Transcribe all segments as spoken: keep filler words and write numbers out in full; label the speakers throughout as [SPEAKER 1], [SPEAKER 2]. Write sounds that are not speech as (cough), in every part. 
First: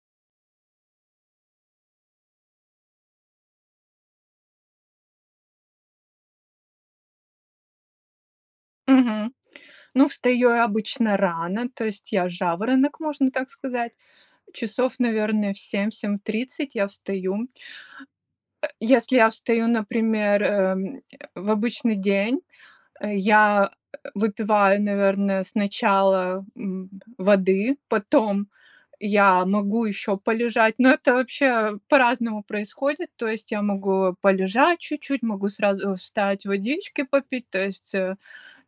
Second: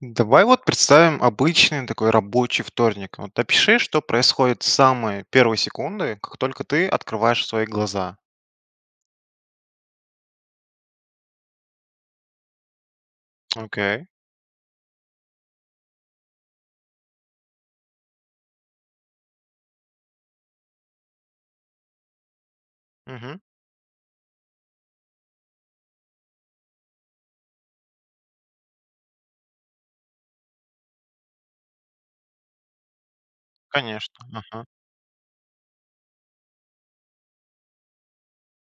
[SPEAKER 1] Давай вот представим обычный такой рабочий вторник, вот. Опиши, что происходит с самой первой секунды, как только ты открываешь свои глаза?
[SPEAKER 2] Мгм. Ну встаю я обычно рано, то есть я жаворонок, можно так сказать.
[SPEAKER 1] Окей.
[SPEAKER 2] Часов, наверное, в семь семь тридцать я встаю. Э, если я встаю, например, эм, (grunts) в обычный день, э,
[SPEAKER 1] Мгм.
[SPEAKER 2] я, э, выпиваю, наверное, сначала, м, п воды, потом я могу ещё полежать, но это вообще по-разному происходит. То есть я
[SPEAKER 1] Конечно,
[SPEAKER 2] могу
[SPEAKER 1] ага.
[SPEAKER 2] полежать чуть-чуть, могу сразу встать, водички попить, то есть, э,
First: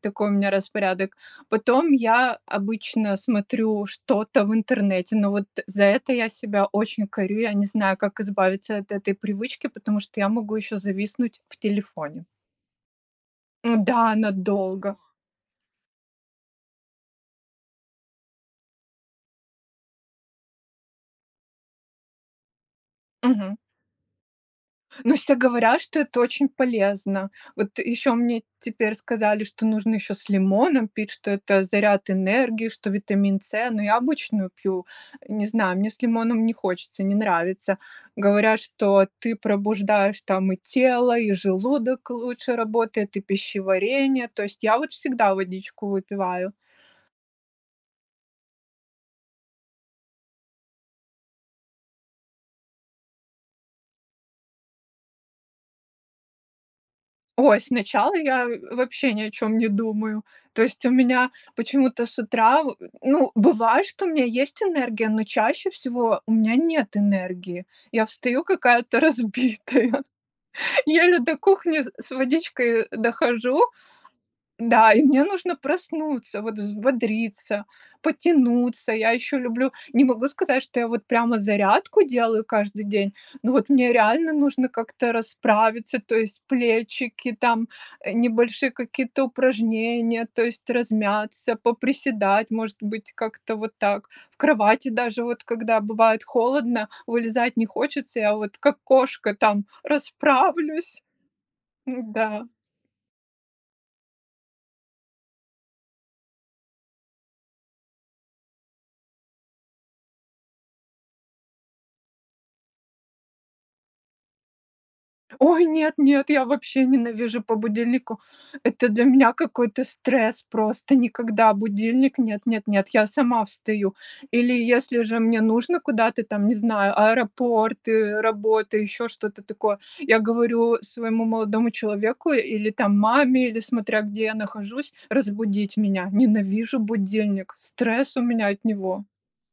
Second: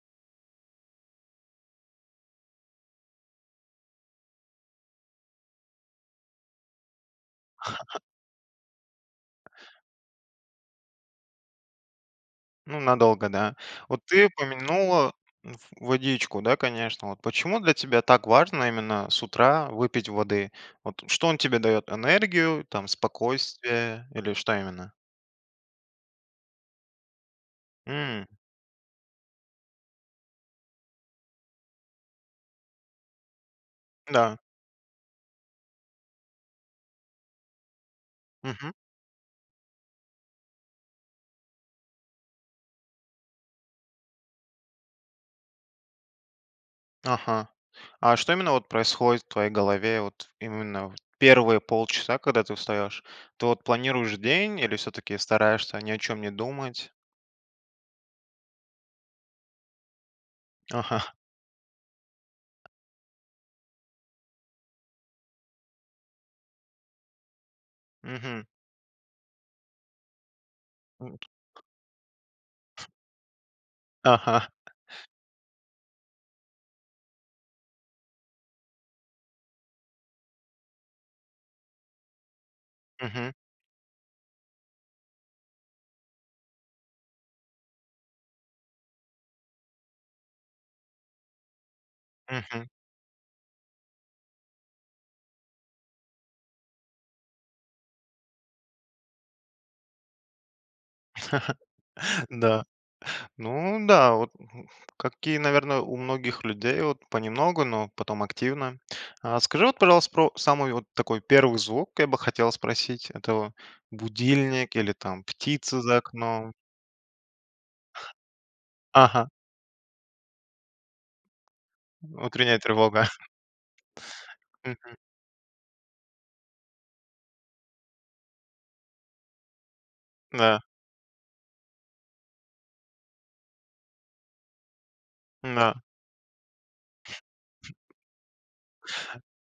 [SPEAKER 2] такой у меня распорядок. Потом я обычно смотрю что-то в интернете, ну вот за это я себя очень корю. Я не знаю,
[SPEAKER 1] (chuckles)
[SPEAKER 2] как избавиться от этой привычки, потому что я могу ещё зависнуть в телефоне.
[SPEAKER 1] Ну, надолго, да? Вот
[SPEAKER 2] М-да,
[SPEAKER 1] ты
[SPEAKER 2] надолго!
[SPEAKER 1] упомянула в водичку, да, конечно. Вот почему для тебя так важно именно с утра выпить воды? Вот что он тебе дает: энергию, там,
[SPEAKER 2] Мгм.
[SPEAKER 1] спокойствие или что именно?
[SPEAKER 2] Ну все говорят, что это очень полезно. Вот ещё
[SPEAKER 1] М.
[SPEAKER 2] мне теперь сказали, что нужно ещё с лимоном пить, что это заряд энергии, что витамин С, но я
[SPEAKER 1] Да.
[SPEAKER 2] обычную пью, не знаю, мне с лимоном не хочется, не нравится. Говорят,
[SPEAKER 1] Мгм.
[SPEAKER 2] что ты пробуждаешь там и тело, и желудок лучше работает, и пищеварение, то есть я вот всегда водичку выпиваю.
[SPEAKER 1] Ага. А что именно, вот, происходит в твоей голове, вот именно, вот в первые полчаса, когда ты встаешь? Ты вот планируешь день или всё-таки стараешься ни о чем не думать?
[SPEAKER 2] Ой, сначала я, э, вообще ни о чем не думаю. То есть у
[SPEAKER 1] Ага. (chuckles)
[SPEAKER 2] меня почему-то с утра во ну, бывает, что у меня есть энергия, но чаще всего у меня нет энергии. Я встаю
[SPEAKER 1] Мгм.
[SPEAKER 2] какая-то разбитая, еле
[SPEAKER 1] М.
[SPEAKER 2] до кухни с с водичкой, э, дохожу.
[SPEAKER 1] Ага.
[SPEAKER 2] Да, и мне нужно проснуться, вот взбодриться, потянуться. Я еще люблю не могу сказать, что я вот прямо зарядку делаю каждый день,
[SPEAKER 1] Мгм.
[SPEAKER 2] но вот мне реально нужно как-то расправиться, то есть плечики, там, э, небольшие какие-то упражнения, то есть размяться, поприседать,
[SPEAKER 1] Мгм.
[SPEAKER 2] может быть, как-то вот так. В кровати даже вот, когда бывает холодно, вылезать не хочется, я вот, как кошка, там расправлюсь.
[SPEAKER 1] (chuckles)
[SPEAKER 2] Н-да.
[SPEAKER 1] Да. Ну да, вот, (grunts) как и, наверно, у многих людей вот. Понемногу, но потом активно. А скажи вот, пожалуйста, про самый вот такой первый звук, я бы хотел спросить. Это будильник или там
[SPEAKER 2] Ой,
[SPEAKER 1] птица за
[SPEAKER 2] нет-нет, я
[SPEAKER 1] окном?
[SPEAKER 2] вообще ненавижу по будильнику! Это для
[SPEAKER 1] Ага.
[SPEAKER 2] меня какой-то стресс, просто никогда, будильник нет
[SPEAKER 1] Утренняя
[SPEAKER 2] нет нет,
[SPEAKER 1] тревога.
[SPEAKER 2] я
[SPEAKER 1] (chuckles)
[SPEAKER 2] сама встаю. Или
[SPEAKER 1] Мгм.
[SPEAKER 2] если же мне нужно куда-то там, не знаю, аэропорты, работы, еще что-то такое, я
[SPEAKER 1] Да.
[SPEAKER 2] говорю своему молодому человеку или там маме, или смотря где я нахожусь, разбудить
[SPEAKER 1] Да.
[SPEAKER 2] меня. Ненавижу будильник, стресс у меня от него.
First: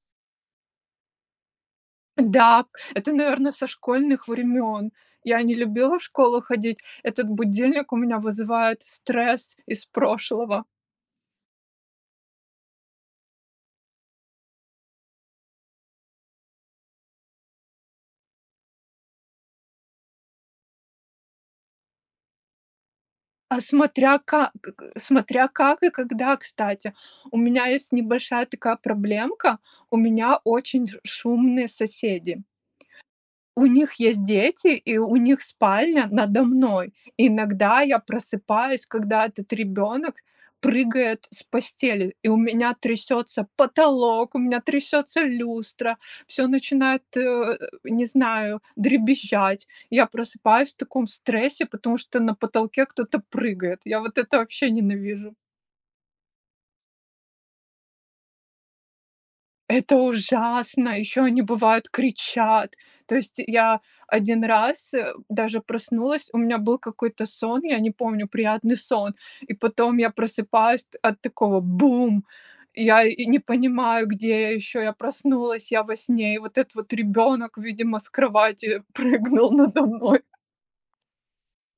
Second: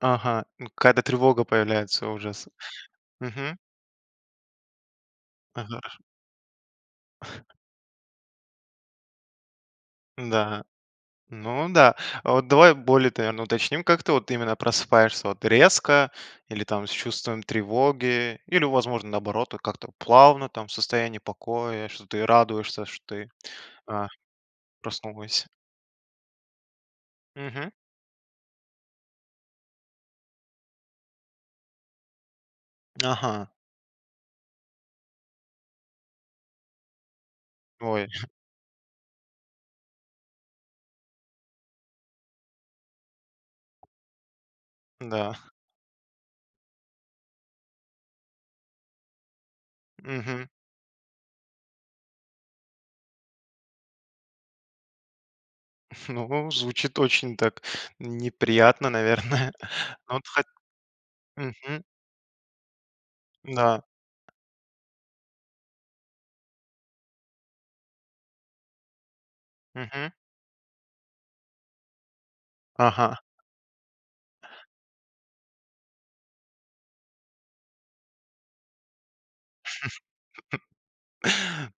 [SPEAKER 1] Ага. Ну, какая-то тревога появляется, ужас.
[SPEAKER 2] Да, это, наверно,
[SPEAKER 1] Мгм.
[SPEAKER 2] со школьных времен. Я не
[SPEAKER 1] Ага.
[SPEAKER 2] любила
[SPEAKER 1] (chuckles)
[SPEAKER 2] в школу ходить, этот
[SPEAKER 1] (chuckles)
[SPEAKER 2] будильник у меня вызывает стресс из
[SPEAKER 1] Да.
[SPEAKER 2] прошлого.
[SPEAKER 1] Ну да. А вот давай более т наверно, уточним, как ты вот именно просыпаешься, вот, резко или, там, с чувством тревоги, или, возможно, наоборот, то как-то плавно, там, в состоянии покоя, что ты радуешься, что ты,
[SPEAKER 2] А
[SPEAKER 1] а,
[SPEAKER 2] смотря ка к к
[SPEAKER 1] проснулась.
[SPEAKER 2] смотря как и когда, кстати, у меня
[SPEAKER 1] Мгм.
[SPEAKER 2] есть небольшая такая проблемка- у меня очень ж шумные соседи.
[SPEAKER 1] Ага.
[SPEAKER 2] У них есть дети, и у них спальня надо мной. Иногда я
[SPEAKER 1] Ой. (chuckles)
[SPEAKER 2] просыпаюсь, когда этот ребенок прыгает с постели, и у меня трясется потолок, у меня трясется
[SPEAKER 1] Да.
[SPEAKER 2] люстра, всё начинает, э, не знаю, дребезжать. Я
[SPEAKER 1] Мгм.
[SPEAKER 2] просыпаюсь в таком стрессе, потому что на потолке кто-то прыгает. Я вот это вообще ненавижу!
[SPEAKER 1] (chuckles) Ну, звучит очень так неприятно, наверное.
[SPEAKER 2] Это
[SPEAKER 1] Вот хот
[SPEAKER 2] ужасно! Ещё они,
[SPEAKER 1] Мгм.
[SPEAKER 2] бывает, кричат! То есть я
[SPEAKER 1] Да.
[SPEAKER 2] один раз, э, даже проснулась, у меня был какой-то сон, я не помню, приятный сон, и потом я
[SPEAKER 1] Мгм.
[SPEAKER 2] просыпаюсь т от такого: "Бум!" И я
[SPEAKER 1] Ага.
[SPEAKER 2] и не понимаю, где я ещё, я проснулась, я во сне, и вот этот вот ребёнок, видимо, с кровати прыгнул надо мной.
[SPEAKER 1] (chuckles)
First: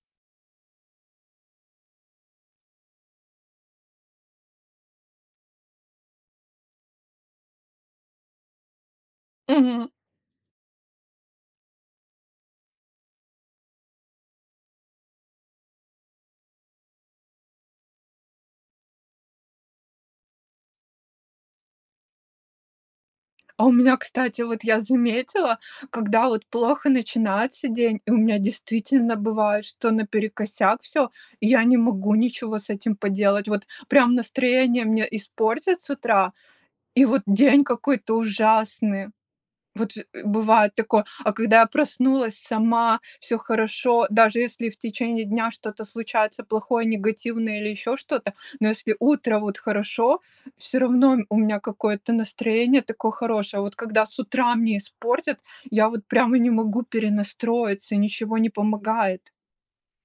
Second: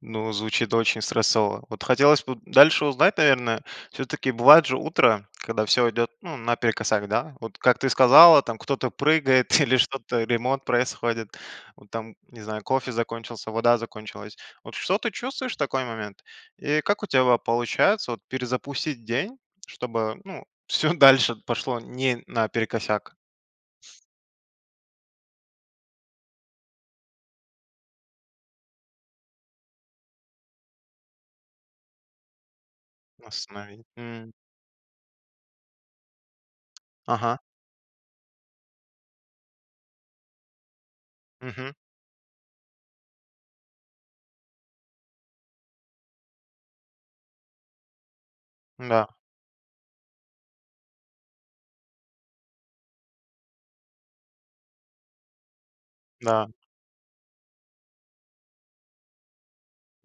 [SPEAKER 1] Ну, звучит очень стрессово. Вот, хотелось бы дальше узнать, наверное. Всё-таки бывает же утро, когда всё идет ну наперекосяк, да? Вот, как ты сказала, там кто-то прыгает (chuckles) или
[SPEAKER 2] Мгм.
[SPEAKER 1] что-то, ремонт происходит, ну там, не знаю, кофе закончился, вода закончилась. Вот что ты чувствуешь в такой момент и как у тебя вот получается вот перезапустить день, чтобы, ну всё дальше пошло не наперекосяк?
[SPEAKER 2] А у меня,
[SPEAKER 1] (sniffs)
[SPEAKER 2] кстати, вот, я заметила, когда вот плохо начинается день, и у меня действительно бывает, что наперекосяк всё. И я не могу ничего с этим поделать. Вот
[SPEAKER 1] Восстанови,
[SPEAKER 2] прям
[SPEAKER 1] мгм.
[SPEAKER 2] настроение мне испортят с утра, и вот
[SPEAKER 1] Ага.
[SPEAKER 2] день какой-то ужасный. Вот же, э, бывает такое. А когда я
[SPEAKER 1] Мгм.
[SPEAKER 2] проснулась сама, всё хорошо, даже если в течение дня что-то случается плохое, негативное или ещё что-то, но если
[SPEAKER 1] Да.
[SPEAKER 2] утро вот хорошо, всё равно у м у меня какое-то настроение такое хорошее. А вот когда с утра мне испортят, я вот прямо
[SPEAKER 1] Да.
[SPEAKER 2] не могу перенастроиться, ничего не помогает.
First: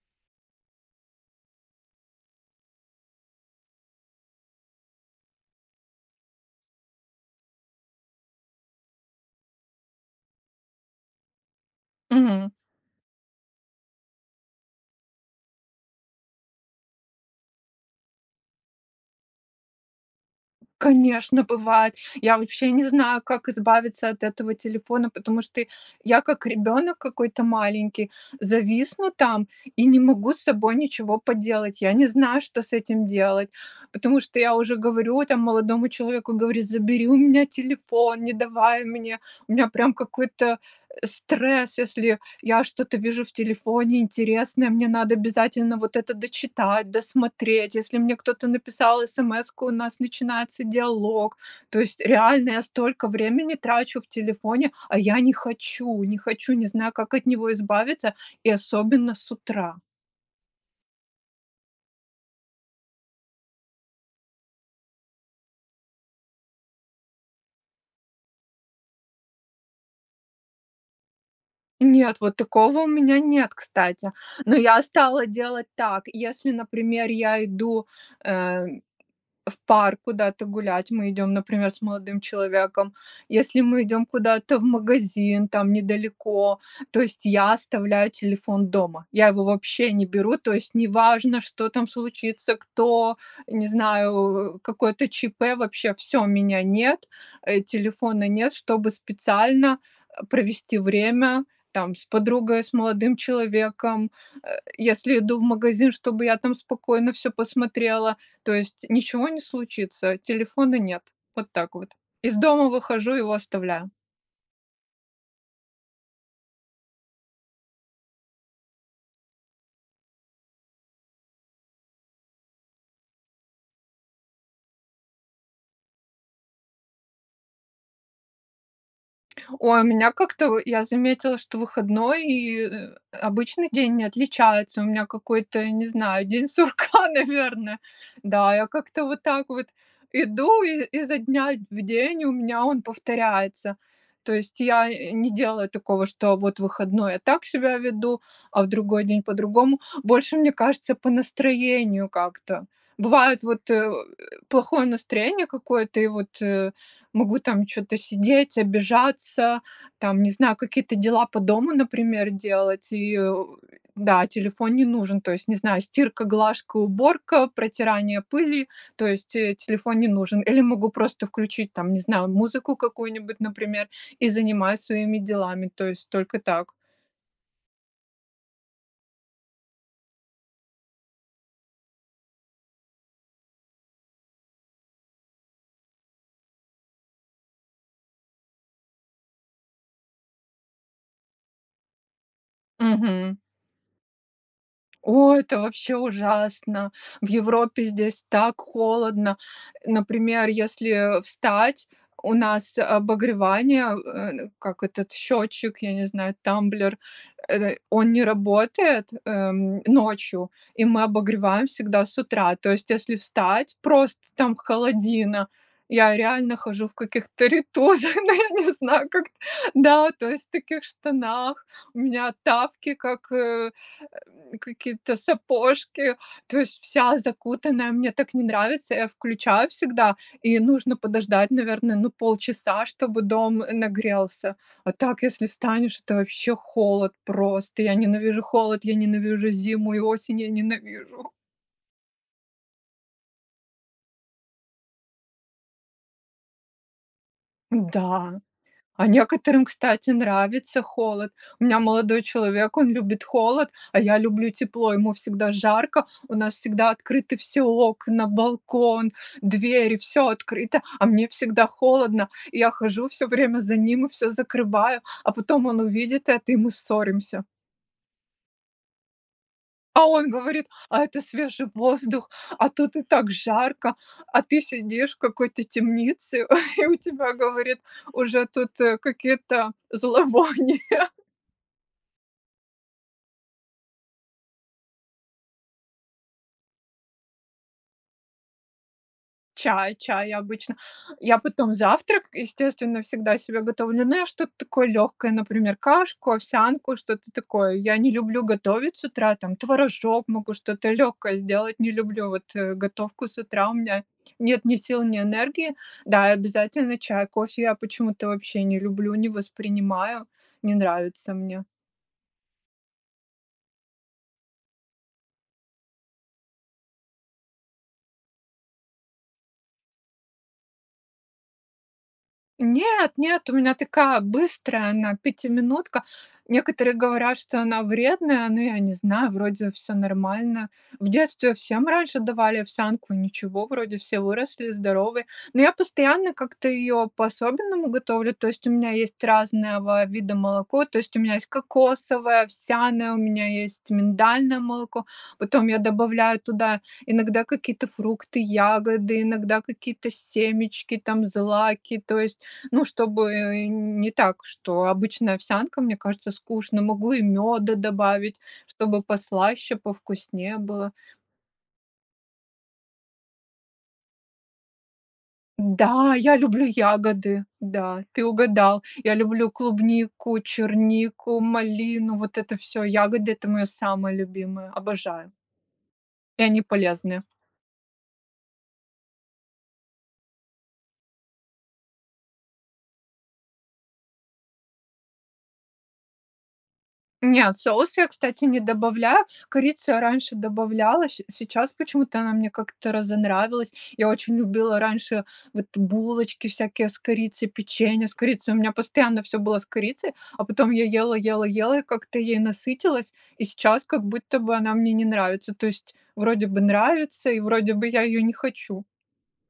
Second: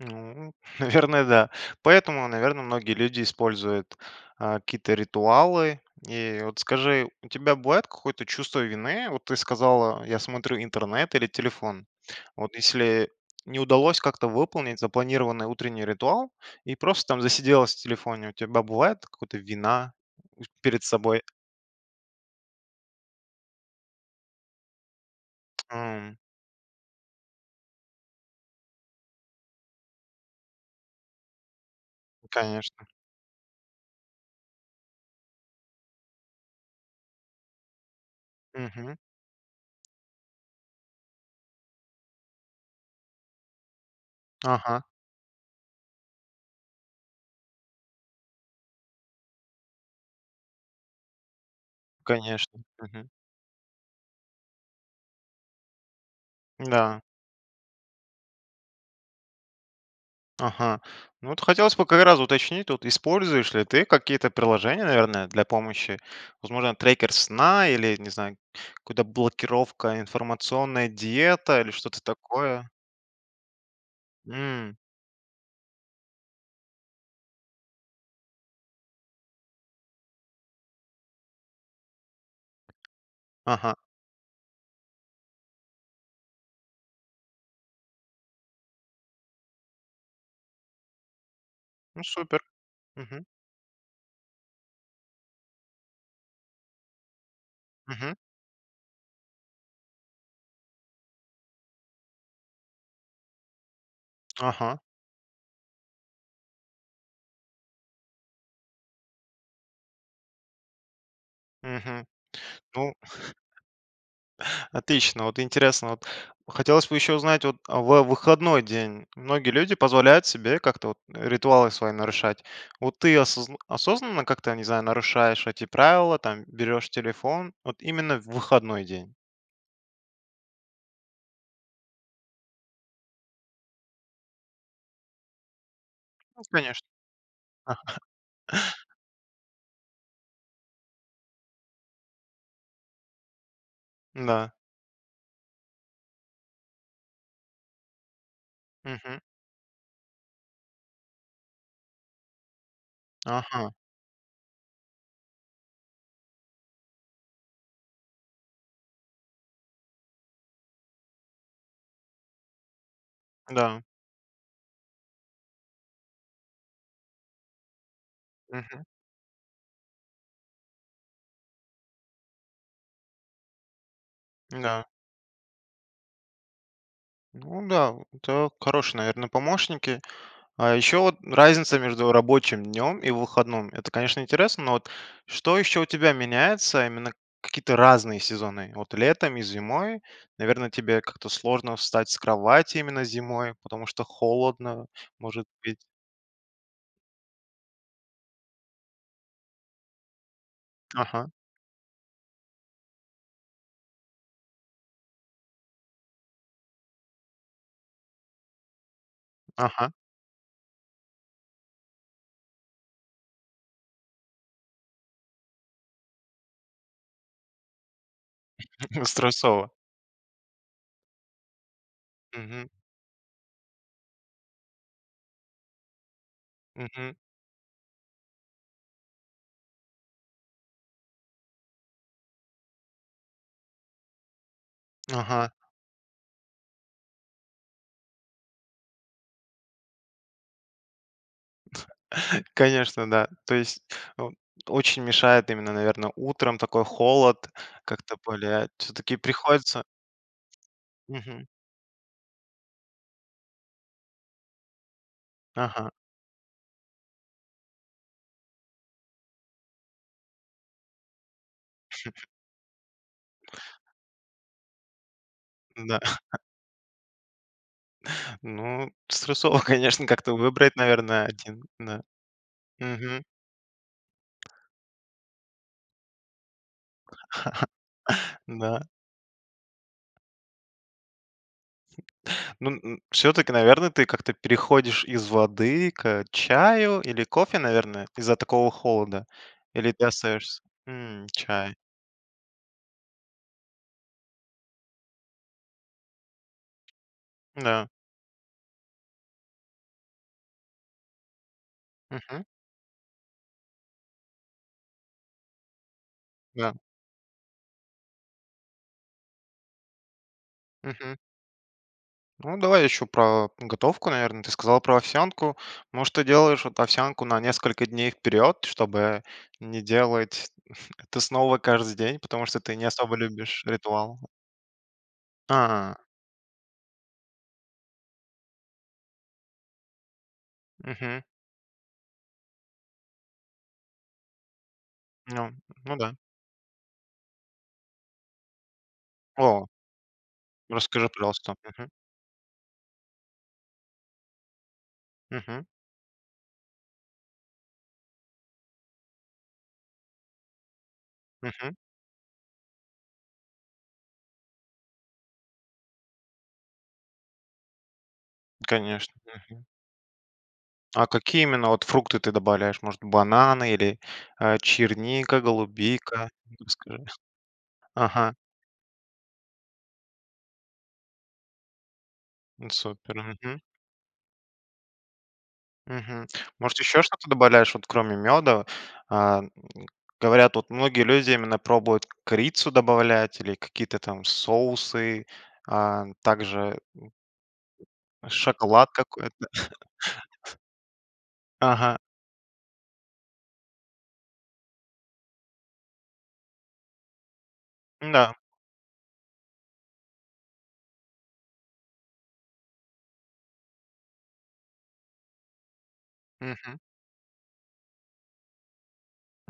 [SPEAKER 1] Ну, наверное, да. Поэтому, наверно, многие люди используют, э, какие-то ритуалы. И вот скажи, у тебя бывает какое-то чувство вины? Вот ты сказала я смотрю интернет или телефон.
[SPEAKER 2] Мгм.
[SPEAKER 1] Вот если не удалось как-то выполнить запланированный утренний ритуал, и просто там засиделась в телефоне, у тебя бывает такое какое-то вина, усь перед собой?
[SPEAKER 2] Конечно, бывает! Я вообще не знаю, как избавиться от этого телефона. Потому что й
[SPEAKER 1] Ам.
[SPEAKER 2] я как ребёнок какой-то маленький, зависну там, и не могу с собой ничего поделать. Я не знаю, что с
[SPEAKER 1] Конечно.
[SPEAKER 2] этим делать, потому что я уже говорю там молодому человеку, говорю: "Забери у меня телефон, не давай
[SPEAKER 1] Мгм.
[SPEAKER 2] мне". У меня прям какой-то, э, стресс, если я я что-то вижу в телефоне интересное,
[SPEAKER 1] Ага.
[SPEAKER 2] мне надо обязательно вот это дочитать, досмотреть. Если мне кто-то написал эсэмэску, у нас начинается диалог. То есть реально
[SPEAKER 1] Конечно,
[SPEAKER 2] я столько
[SPEAKER 1] мгм.
[SPEAKER 2] времени трачу в телефоне, а я не хочу не хочу, не знаю,
[SPEAKER 1] Да.
[SPEAKER 2] как от него избавиться, и особенно с утра.
[SPEAKER 1] Ага, ну вот хотелось бы как раз уточнить тут. Используешь ли ты какие-то приложения, наверное, для помощи? Возможно трекер сна, или не знаю, какую-то блокировка, информационная диета или что-то
[SPEAKER 2] Нет, вот
[SPEAKER 1] такое?
[SPEAKER 2] такого у меня нет, кстати. Но
[SPEAKER 1] М.
[SPEAKER 2] я стала делать так. Если, например, я иду, э, в парк куда-то гулять. Мы идём, например, с молодым человеком, если
[SPEAKER 1] Ага.
[SPEAKER 2] мы идём куда-то в магазин там недалеко, то есть я оставляю телефон дома. Я его вообще не беру. То есть неважно, что там
[SPEAKER 1] Ну супер,
[SPEAKER 2] случится, кто,
[SPEAKER 1] мгм.
[SPEAKER 2] не знаю, э, какое-то ЧП, вообще всё, меня нет, э,
[SPEAKER 1] Мгм.
[SPEAKER 2] телефона нет. Чтобы специально, э, провести время там с подругой, с молодым человеком. Э,
[SPEAKER 1] Ага.
[SPEAKER 2] если иду в магазин, чтобы я там спокойно всё посмотрела, то есть ничего не случится, телефона нет. Вот так вот
[SPEAKER 1] Мгм,
[SPEAKER 2] из дома
[SPEAKER 1] ну
[SPEAKER 2] выхожу, его оставляю.
[SPEAKER 1] (chuckles) Отлично, вот интересно вот. Хотелось бы ещё узнать, вот, а в выходной день многие люди позволяют себе как-то вот, э, ритуалы свои нарушать. Вот ты осозн осознанно как-то, не знаю, нарушаешь эти правила? Там берёшь телефон вот именно в выходной день?
[SPEAKER 2] Ой, у меня как-то, в я заметила, что выходной и, э, обычный день не отличается. У меня какой-то, не знаю,
[SPEAKER 1] Ну,
[SPEAKER 2] день
[SPEAKER 1] конечно.
[SPEAKER 2] сурка, наверно,
[SPEAKER 1] (chuckles)
[SPEAKER 2] да. Я как-то вот так вот иду, и изо дня в день, и у меня он повторяется. То
[SPEAKER 1] Н-да.
[SPEAKER 2] есть я, э, не делаю такого, что вот в выходной я так себя веду, а в другой
[SPEAKER 1] Мгм.
[SPEAKER 2] день по-другому. Больше, мне кажется, по настроению как-то. Бывает вот,
[SPEAKER 1] Ага.
[SPEAKER 2] э, плохое настроение какое-то, и вот, э, могу там чё-то сидеть, обижаться, там, не знаю, какие-то дела по дому, например, делать. И, э,
[SPEAKER 1] Да.
[SPEAKER 2] да, телефон не нужен. То есть, не знаю, стирка, глажка, уборка, протирание пыли,
[SPEAKER 1] Мгм.
[SPEAKER 2] то есть, э, телефон не нужен. Или могу просто включить там, не знаю, музыку какую-нибудь, например, и занимаюсь
[SPEAKER 1] Да.
[SPEAKER 2] своими делами, то есть только так.
[SPEAKER 1] Ну да. (grunts) Это хорошие, наверно, помощники. А ещё вот разница между рабочим днём и выходном- это конечно интересно. Но вот что ещё у тебя меняется, именно какие-то разные сезоны. Вот летом и зимой, наверно тебе как-то сложно встать с кровати именно
[SPEAKER 2] Мгм.
[SPEAKER 1] зимой, потому что холодно,
[SPEAKER 2] Ой,
[SPEAKER 1] может
[SPEAKER 2] это
[SPEAKER 1] быть?
[SPEAKER 2] вообще ужасно! В Европе здесь так холодно. Э, например, если, э,
[SPEAKER 1] Ага.
[SPEAKER 2] встать, у нас обогревание, э, н как этот счетчик, я не знаю, тамблер, эт он не работает, эм,
[SPEAKER 1] Ага.
[SPEAKER 2] ночью, и мы обогреваем всегда с утра. То есть если встать просто там холодина, я реально хожу в каких-то рейтузах. Ну я не знаю,
[SPEAKER 1] (chuckles)
[SPEAKER 2] как
[SPEAKER 1] Стрессово.
[SPEAKER 2] да, то есть в таких штанах. У меня
[SPEAKER 1] Мгм.
[SPEAKER 2] тапки, как, э, какие-то сапожки, то есть
[SPEAKER 1] Мгм.
[SPEAKER 2] вся закутанная, мне так не нравится. Я включаю всегда, и нужно подождать, наверное, ну полчаса, чтобы дом, э, нагрелся. А так если
[SPEAKER 1] Ага.
[SPEAKER 2] встанешь, это вообще холод просто. Я ненавижу холод, я ненавижу зиму и осень, я ненавижу!
[SPEAKER 1] (chuckles) Конечно, да, то есть, ну, очень мешает именно, наверно, утром, такой холод, как-то
[SPEAKER 2] Да,
[SPEAKER 1] более
[SPEAKER 2] а
[SPEAKER 1] всё-таки
[SPEAKER 2] некоторым,
[SPEAKER 1] приходится
[SPEAKER 2] кстати, нравится холод.
[SPEAKER 1] Мгм.
[SPEAKER 2] У меня молодой человек- он любит холод, а я люблю тепло, ему всегда
[SPEAKER 1] Ага.
[SPEAKER 2] жарко, у нас всегда открыты все окна, балкон, двери, всё открыто, а мне всегда
[SPEAKER 1] (chuckles)
[SPEAKER 2] холодно. И я хожу всё время за ним и всё закрываю, а потом он
[SPEAKER 1] Ну да.
[SPEAKER 2] увидит
[SPEAKER 1] (chuckles)
[SPEAKER 2] это, и мы ссоримся.
[SPEAKER 1] Ну стрессово,
[SPEAKER 2] А
[SPEAKER 1] конечно,
[SPEAKER 2] он
[SPEAKER 1] как-то
[SPEAKER 2] говорит:
[SPEAKER 1] выбрать,
[SPEAKER 2] "А это
[SPEAKER 1] наверное, один,
[SPEAKER 2] свежий
[SPEAKER 1] да.
[SPEAKER 2] воздух, а тут и
[SPEAKER 1] Мгм.
[SPEAKER 2] так жарко, а ты сидишь в какой-то темнице, (chuckles) и у тебя,- говорит,-
[SPEAKER 1] (chuckles)
[SPEAKER 2] уже тут
[SPEAKER 1] Да.
[SPEAKER 2] какие-то зловония."
[SPEAKER 1] (chuckles) Ну у, всё-таки, наверно, ты как-то переходишь из воды к чаю или кофе, наверное, из-за такого холода? Или
[SPEAKER 2] Чай
[SPEAKER 1] ты
[SPEAKER 2] чай
[SPEAKER 1] остаешься
[SPEAKER 2] обычно.
[SPEAKER 1] М,
[SPEAKER 2] Я потом
[SPEAKER 1] чай.
[SPEAKER 2] завтрак, естественно, всегда себе готовлю, но я что-то такое легкое, например, кашку, овсянку, что-то такое.
[SPEAKER 1] Да.
[SPEAKER 2] Я не люблю готовить с утра, там, творожок, могу что-то легкое сделать, не люблю
[SPEAKER 1] Мгм.
[SPEAKER 2] вот, э, готовку с утра, у меня нет ни сил, ни энергии. Да, и
[SPEAKER 1] Да.
[SPEAKER 2] обязательно чай, кофе я почему-то вообще не люблю, не воспринимаю, не
[SPEAKER 1] Мгм.
[SPEAKER 2] нравится мне.
[SPEAKER 1] Ну, давай еще про готовку, наверно. Ты сказала про овсянку. Ну, что делаешь вот овсянку на несколько дней вперед, чтобы не делать ф это снова каждый день, потому что ты не
[SPEAKER 2] Нет,
[SPEAKER 1] особо
[SPEAKER 2] нет, у
[SPEAKER 1] любишь
[SPEAKER 2] меня
[SPEAKER 1] ритуал.
[SPEAKER 2] такая быстрая она, пятиминутка.
[SPEAKER 1] А.
[SPEAKER 2] Некоторые говорят, что она вредная, но я не знаю, вроде всё нормально. В
[SPEAKER 1] Мгм.
[SPEAKER 2] детстве всем раньше давали овсянку, ничего, вроде все выросли, здоровы.
[SPEAKER 1] Ну,
[SPEAKER 2] Но я
[SPEAKER 1] ну да.
[SPEAKER 2] постоянно как-то ее по-особенному готовлю, то есть у меня есть
[SPEAKER 1] О.
[SPEAKER 2] разного вида молоко. То
[SPEAKER 1] Расскажи,
[SPEAKER 2] есть у меня есть
[SPEAKER 1] пожалуйста. Мгм.
[SPEAKER 2] кокосовое, овсяное, у меня есть миндальное молоко,
[SPEAKER 1] Мгм.
[SPEAKER 2] потом я добавляю туда иногда какие-то фрукты, ягоды, иногда какие-то семечки, там,
[SPEAKER 1] Мгм.
[SPEAKER 2] злаки, то есть, ну, чтобы не так, что обычная овсянка, мне кажется, скучно. Могу и мёда добавить, чтобы
[SPEAKER 1] Конечно. Мгм.
[SPEAKER 2] послаще, повкуснее было.
[SPEAKER 1] А какие именно вот фрукты ты добавляешь? Может бананы или, э, черника,
[SPEAKER 2] Да,
[SPEAKER 1] голубика?
[SPEAKER 2] я
[SPEAKER 1] Ну-ка
[SPEAKER 2] люблю
[SPEAKER 1] расскажи. (chuckles)
[SPEAKER 2] ягоды! Да, ты
[SPEAKER 1] Ага.
[SPEAKER 2] угадал. Я люблю клубнику, чернику, малину, вот это
[SPEAKER 1] Ну
[SPEAKER 2] всё
[SPEAKER 1] супер.
[SPEAKER 2] ягоды- это
[SPEAKER 1] Мгм.
[SPEAKER 2] моё самое любимое, обожаю.
[SPEAKER 1] Мгм.
[SPEAKER 2] И они
[SPEAKER 1] Может еще
[SPEAKER 2] полезны.
[SPEAKER 1] что-то добавляешь вот, кроме мёда? А, м, говорят, вот многие люди именно пробуют корицу добавлять или какие-то там соусы, а, также,
[SPEAKER 2] Не, соус я,
[SPEAKER 1] м,
[SPEAKER 2] кстати, не
[SPEAKER 1] шоколад
[SPEAKER 2] добавляю.
[SPEAKER 1] какой-то.
[SPEAKER 2] Корицу я раньше
[SPEAKER 1] (chuckles)
[SPEAKER 2] добавляла, щ сейчас
[SPEAKER 1] Ага.
[SPEAKER 2] почему-то она мне как-то разонравилась. Я очень любила раньше вот булочки всякие с корицей, печенье с
[SPEAKER 1] Н-да.
[SPEAKER 2] корицей. У меня постоянно всё было с корицей, а потом я ела ела ела, и как-то ей насытилась, и сейчас как будто бы она мне не нравится. То есть вроде бы
[SPEAKER 1] Мгм.
[SPEAKER 2] нравится, и вроде бы я её не хочу.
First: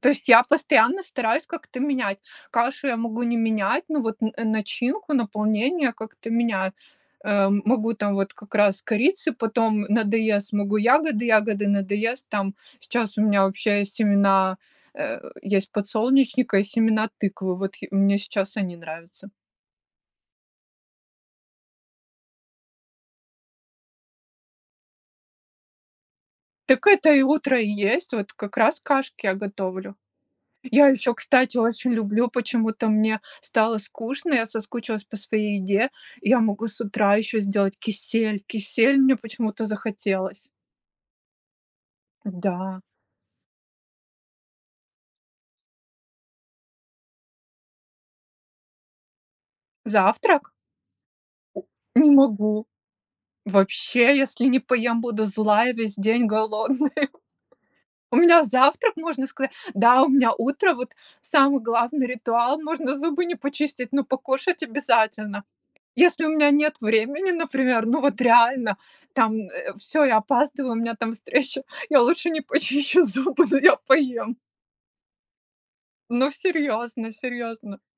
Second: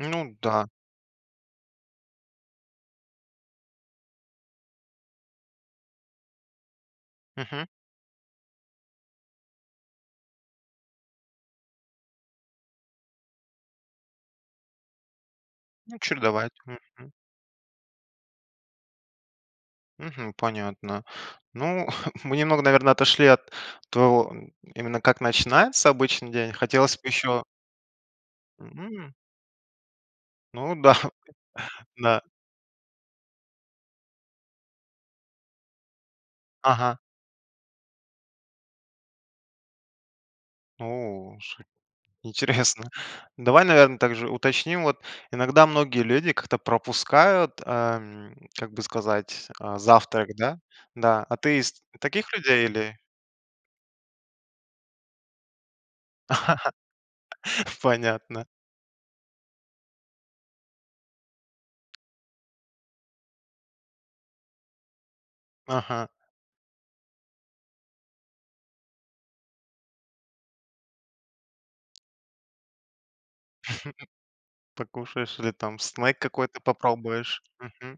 [SPEAKER 2] То есть я
[SPEAKER 1] да.
[SPEAKER 2] постоянно стараюсь как-то менять. Кашу я могу не менять, ну вот н э, начинку, наполнение как-то меняю. Э, м
[SPEAKER 1] Мгм.
[SPEAKER 2] могу там вот как раз корицы, потом надоест, могу ягоды, ягоды надоест Там сейчас у меня вообще есть семена, э, есть
[SPEAKER 1] Ну, чередовать.
[SPEAKER 2] подсолнечника и семена
[SPEAKER 1] Мгм.
[SPEAKER 2] тыквы. Вот тхи мне сейчас они нравятся.
[SPEAKER 1] Мгм. Понятно. Ну, (chuckles) мы немного, наверное, отошли от твоего (grunts) именно как начинается обычный день.
[SPEAKER 2] Так
[SPEAKER 1] Хотелось бы
[SPEAKER 2] это и
[SPEAKER 1] еще
[SPEAKER 2] утро и есть. Вот как раз
[SPEAKER 1] М!
[SPEAKER 2] кашки я готовлю.
[SPEAKER 1] Ну,
[SPEAKER 2] Я
[SPEAKER 1] да.
[SPEAKER 2] еще, кстати, очень
[SPEAKER 1] Да.
[SPEAKER 2] люблю почему-то мне стало скучно, я соскучилась по своей еде. Я могу с
[SPEAKER 1] Ага.
[SPEAKER 2] утра еще сделать кисель. Кисель мне почему-то захотелось.
[SPEAKER 1] О, ш
[SPEAKER 2] Да.
[SPEAKER 1] интересно. Давай, наверно, также уточним: вот иногда многие люди как-то пропускают, ам, как бы сказать, а, завтрак,
[SPEAKER 2] Завтрак?
[SPEAKER 1] да. Да. А ты из
[SPEAKER 2] Не
[SPEAKER 1] таких людей
[SPEAKER 2] могу,
[SPEAKER 1] или
[SPEAKER 2] вообще, если не поем, буду злая, весь день голодная.
[SPEAKER 1] (chuckles)
[SPEAKER 2] (chuckles) У меня
[SPEAKER 1] Понятно.
[SPEAKER 2] завтрак, можно сказать да, у меня утро вот самый главный ритуал, можно зубы не почистить, но покушать обязательно.
[SPEAKER 1] Ага.
[SPEAKER 2] Если у меня нет времени, например, ну вот реально там, э, всё, я опаздываю, у меня там встреча, я лучше не почищу зубы, но я поем.
[SPEAKER 1] (chuckles) Покушаешь или там снек
[SPEAKER 2] Ну
[SPEAKER 1] какой-то
[SPEAKER 2] серьезно
[SPEAKER 1] попробуешь?
[SPEAKER 2] серьезно.
[SPEAKER 1] Мгм.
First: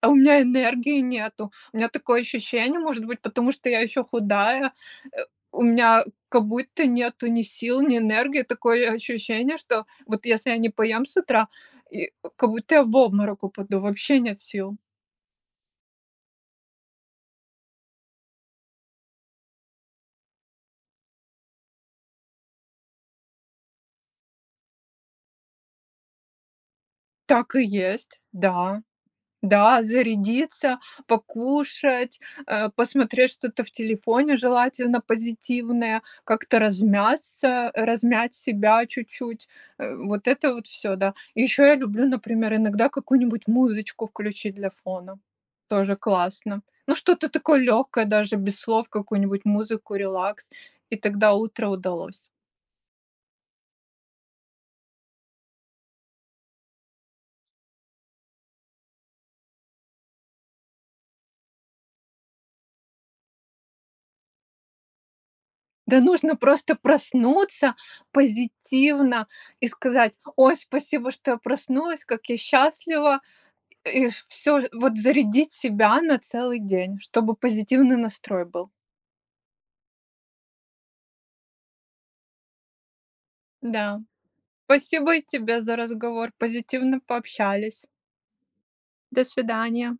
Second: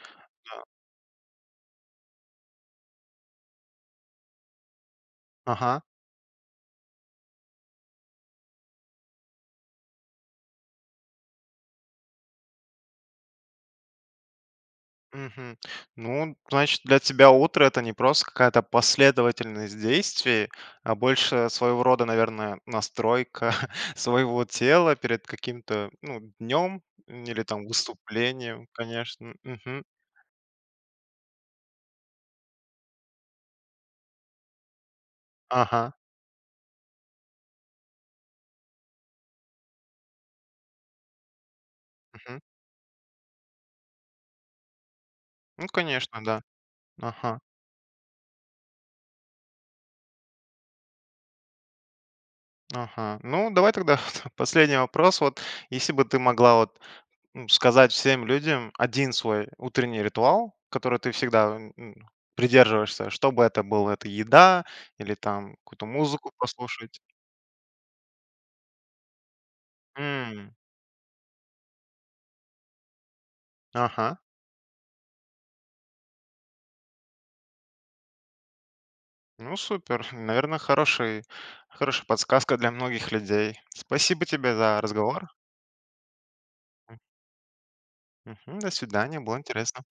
[SPEAKER 2] А у меня
[SPEAKER 1] А
[SPEAKER 2] энергии нету. У меня такое ощущение, может быть, потому что я ещё худая, э, у
[SPEAKER 1] Ага.
[SPEAKER 2] меня как будто нету ни сил, ни энергии. Такое ощущение, что вот если я не поем с утра, и, как будто я в обморок упаду, вообще нет сил.
[SPEAKER 1] Мгм. Ну, значит, для тебя утро- это не просто какая-то последовательность действий, а больше, своего рода, наверное, настройка (chuckles) своего тела перед каким-то, ну днем или
[SPEAKER 2] Так и
[SPEAKER 1] там
[SPEAKER 2] есть,
[SPEAKER 1] выступлением.
[SPEAKER 2] да.
[SPEAKER 1] Конечно,
[SPEAKER 2] Да,
[SPEAKER 1] мгм.
[SPEAKER 2] зарядиться, покушать, а, посмотреть что-то в телефоне, желательно
[SPEAKER 1] Ага.
[SPEAKER 2] позитивное, как-то размяться, размять себя чуть-чуть, э, вот это вот всё, да. И еще я люблю,
[SPEAKER 1] Мгм.
[SPEAKER 2] например, иногда какую-нибудь музычку включить для фона,
[SPEAKER 1] Ну,
[SPEAKER 2] тоже
[SPEAKER 1] конечно, да.
[SPEAKER 2] классно, ну что-то
[SPEAKER 1] Ага.
[SPEAKER 2] такое легкое даже без слов, какую-нибудь музыку, релакс. И тогда утро удалось.
[SPEAKER 1] Ага. Ну, давай тогда (chuckles) последний вопрос вот. Если бы ты могла вот, ну, сказать всем людям один свой утренний ритуал, который ты всегда, м, придерживаешься- чтобы это было: это еда или там какую-то
[SPEAKER 2] Да
[SPEAKER 1] музыку
[SPEAKER 2] нужно просто
[SPEAKER 1] послушать?
[SPEAKER 2] проснуться позитивно, и сказать:
[SPEAKER 1] М.
[SPEAKER 2] "Ой, спасибо, что я проснулась, как я счастлива"! И
[SPEAKER 1] Ага.
[SPEAKER 2] всё, вот зарядить себя на целый день, чтобы позитивный настрой был.
[SPEAKER 1] Ну супер, (chuckles) наверное, хороший хорошая подсказка для многих людей.
[SPEAKER 2] Да,
[SPEAKER 1] Спасибо тебе за
[SPEAKER 2] спасибо и
[SPEAKER 1] разговор.
[SPEAKER 2] тебе за разговор,
[SPEAKER 1] М
[SPEAKER 2] позитивно пообщались.
[SPEAKER 1] Мгм. До свидания,
[SPEAKER 2] До
[SPEAKER 1] было интересно.
[SPEAKER 2] свидания.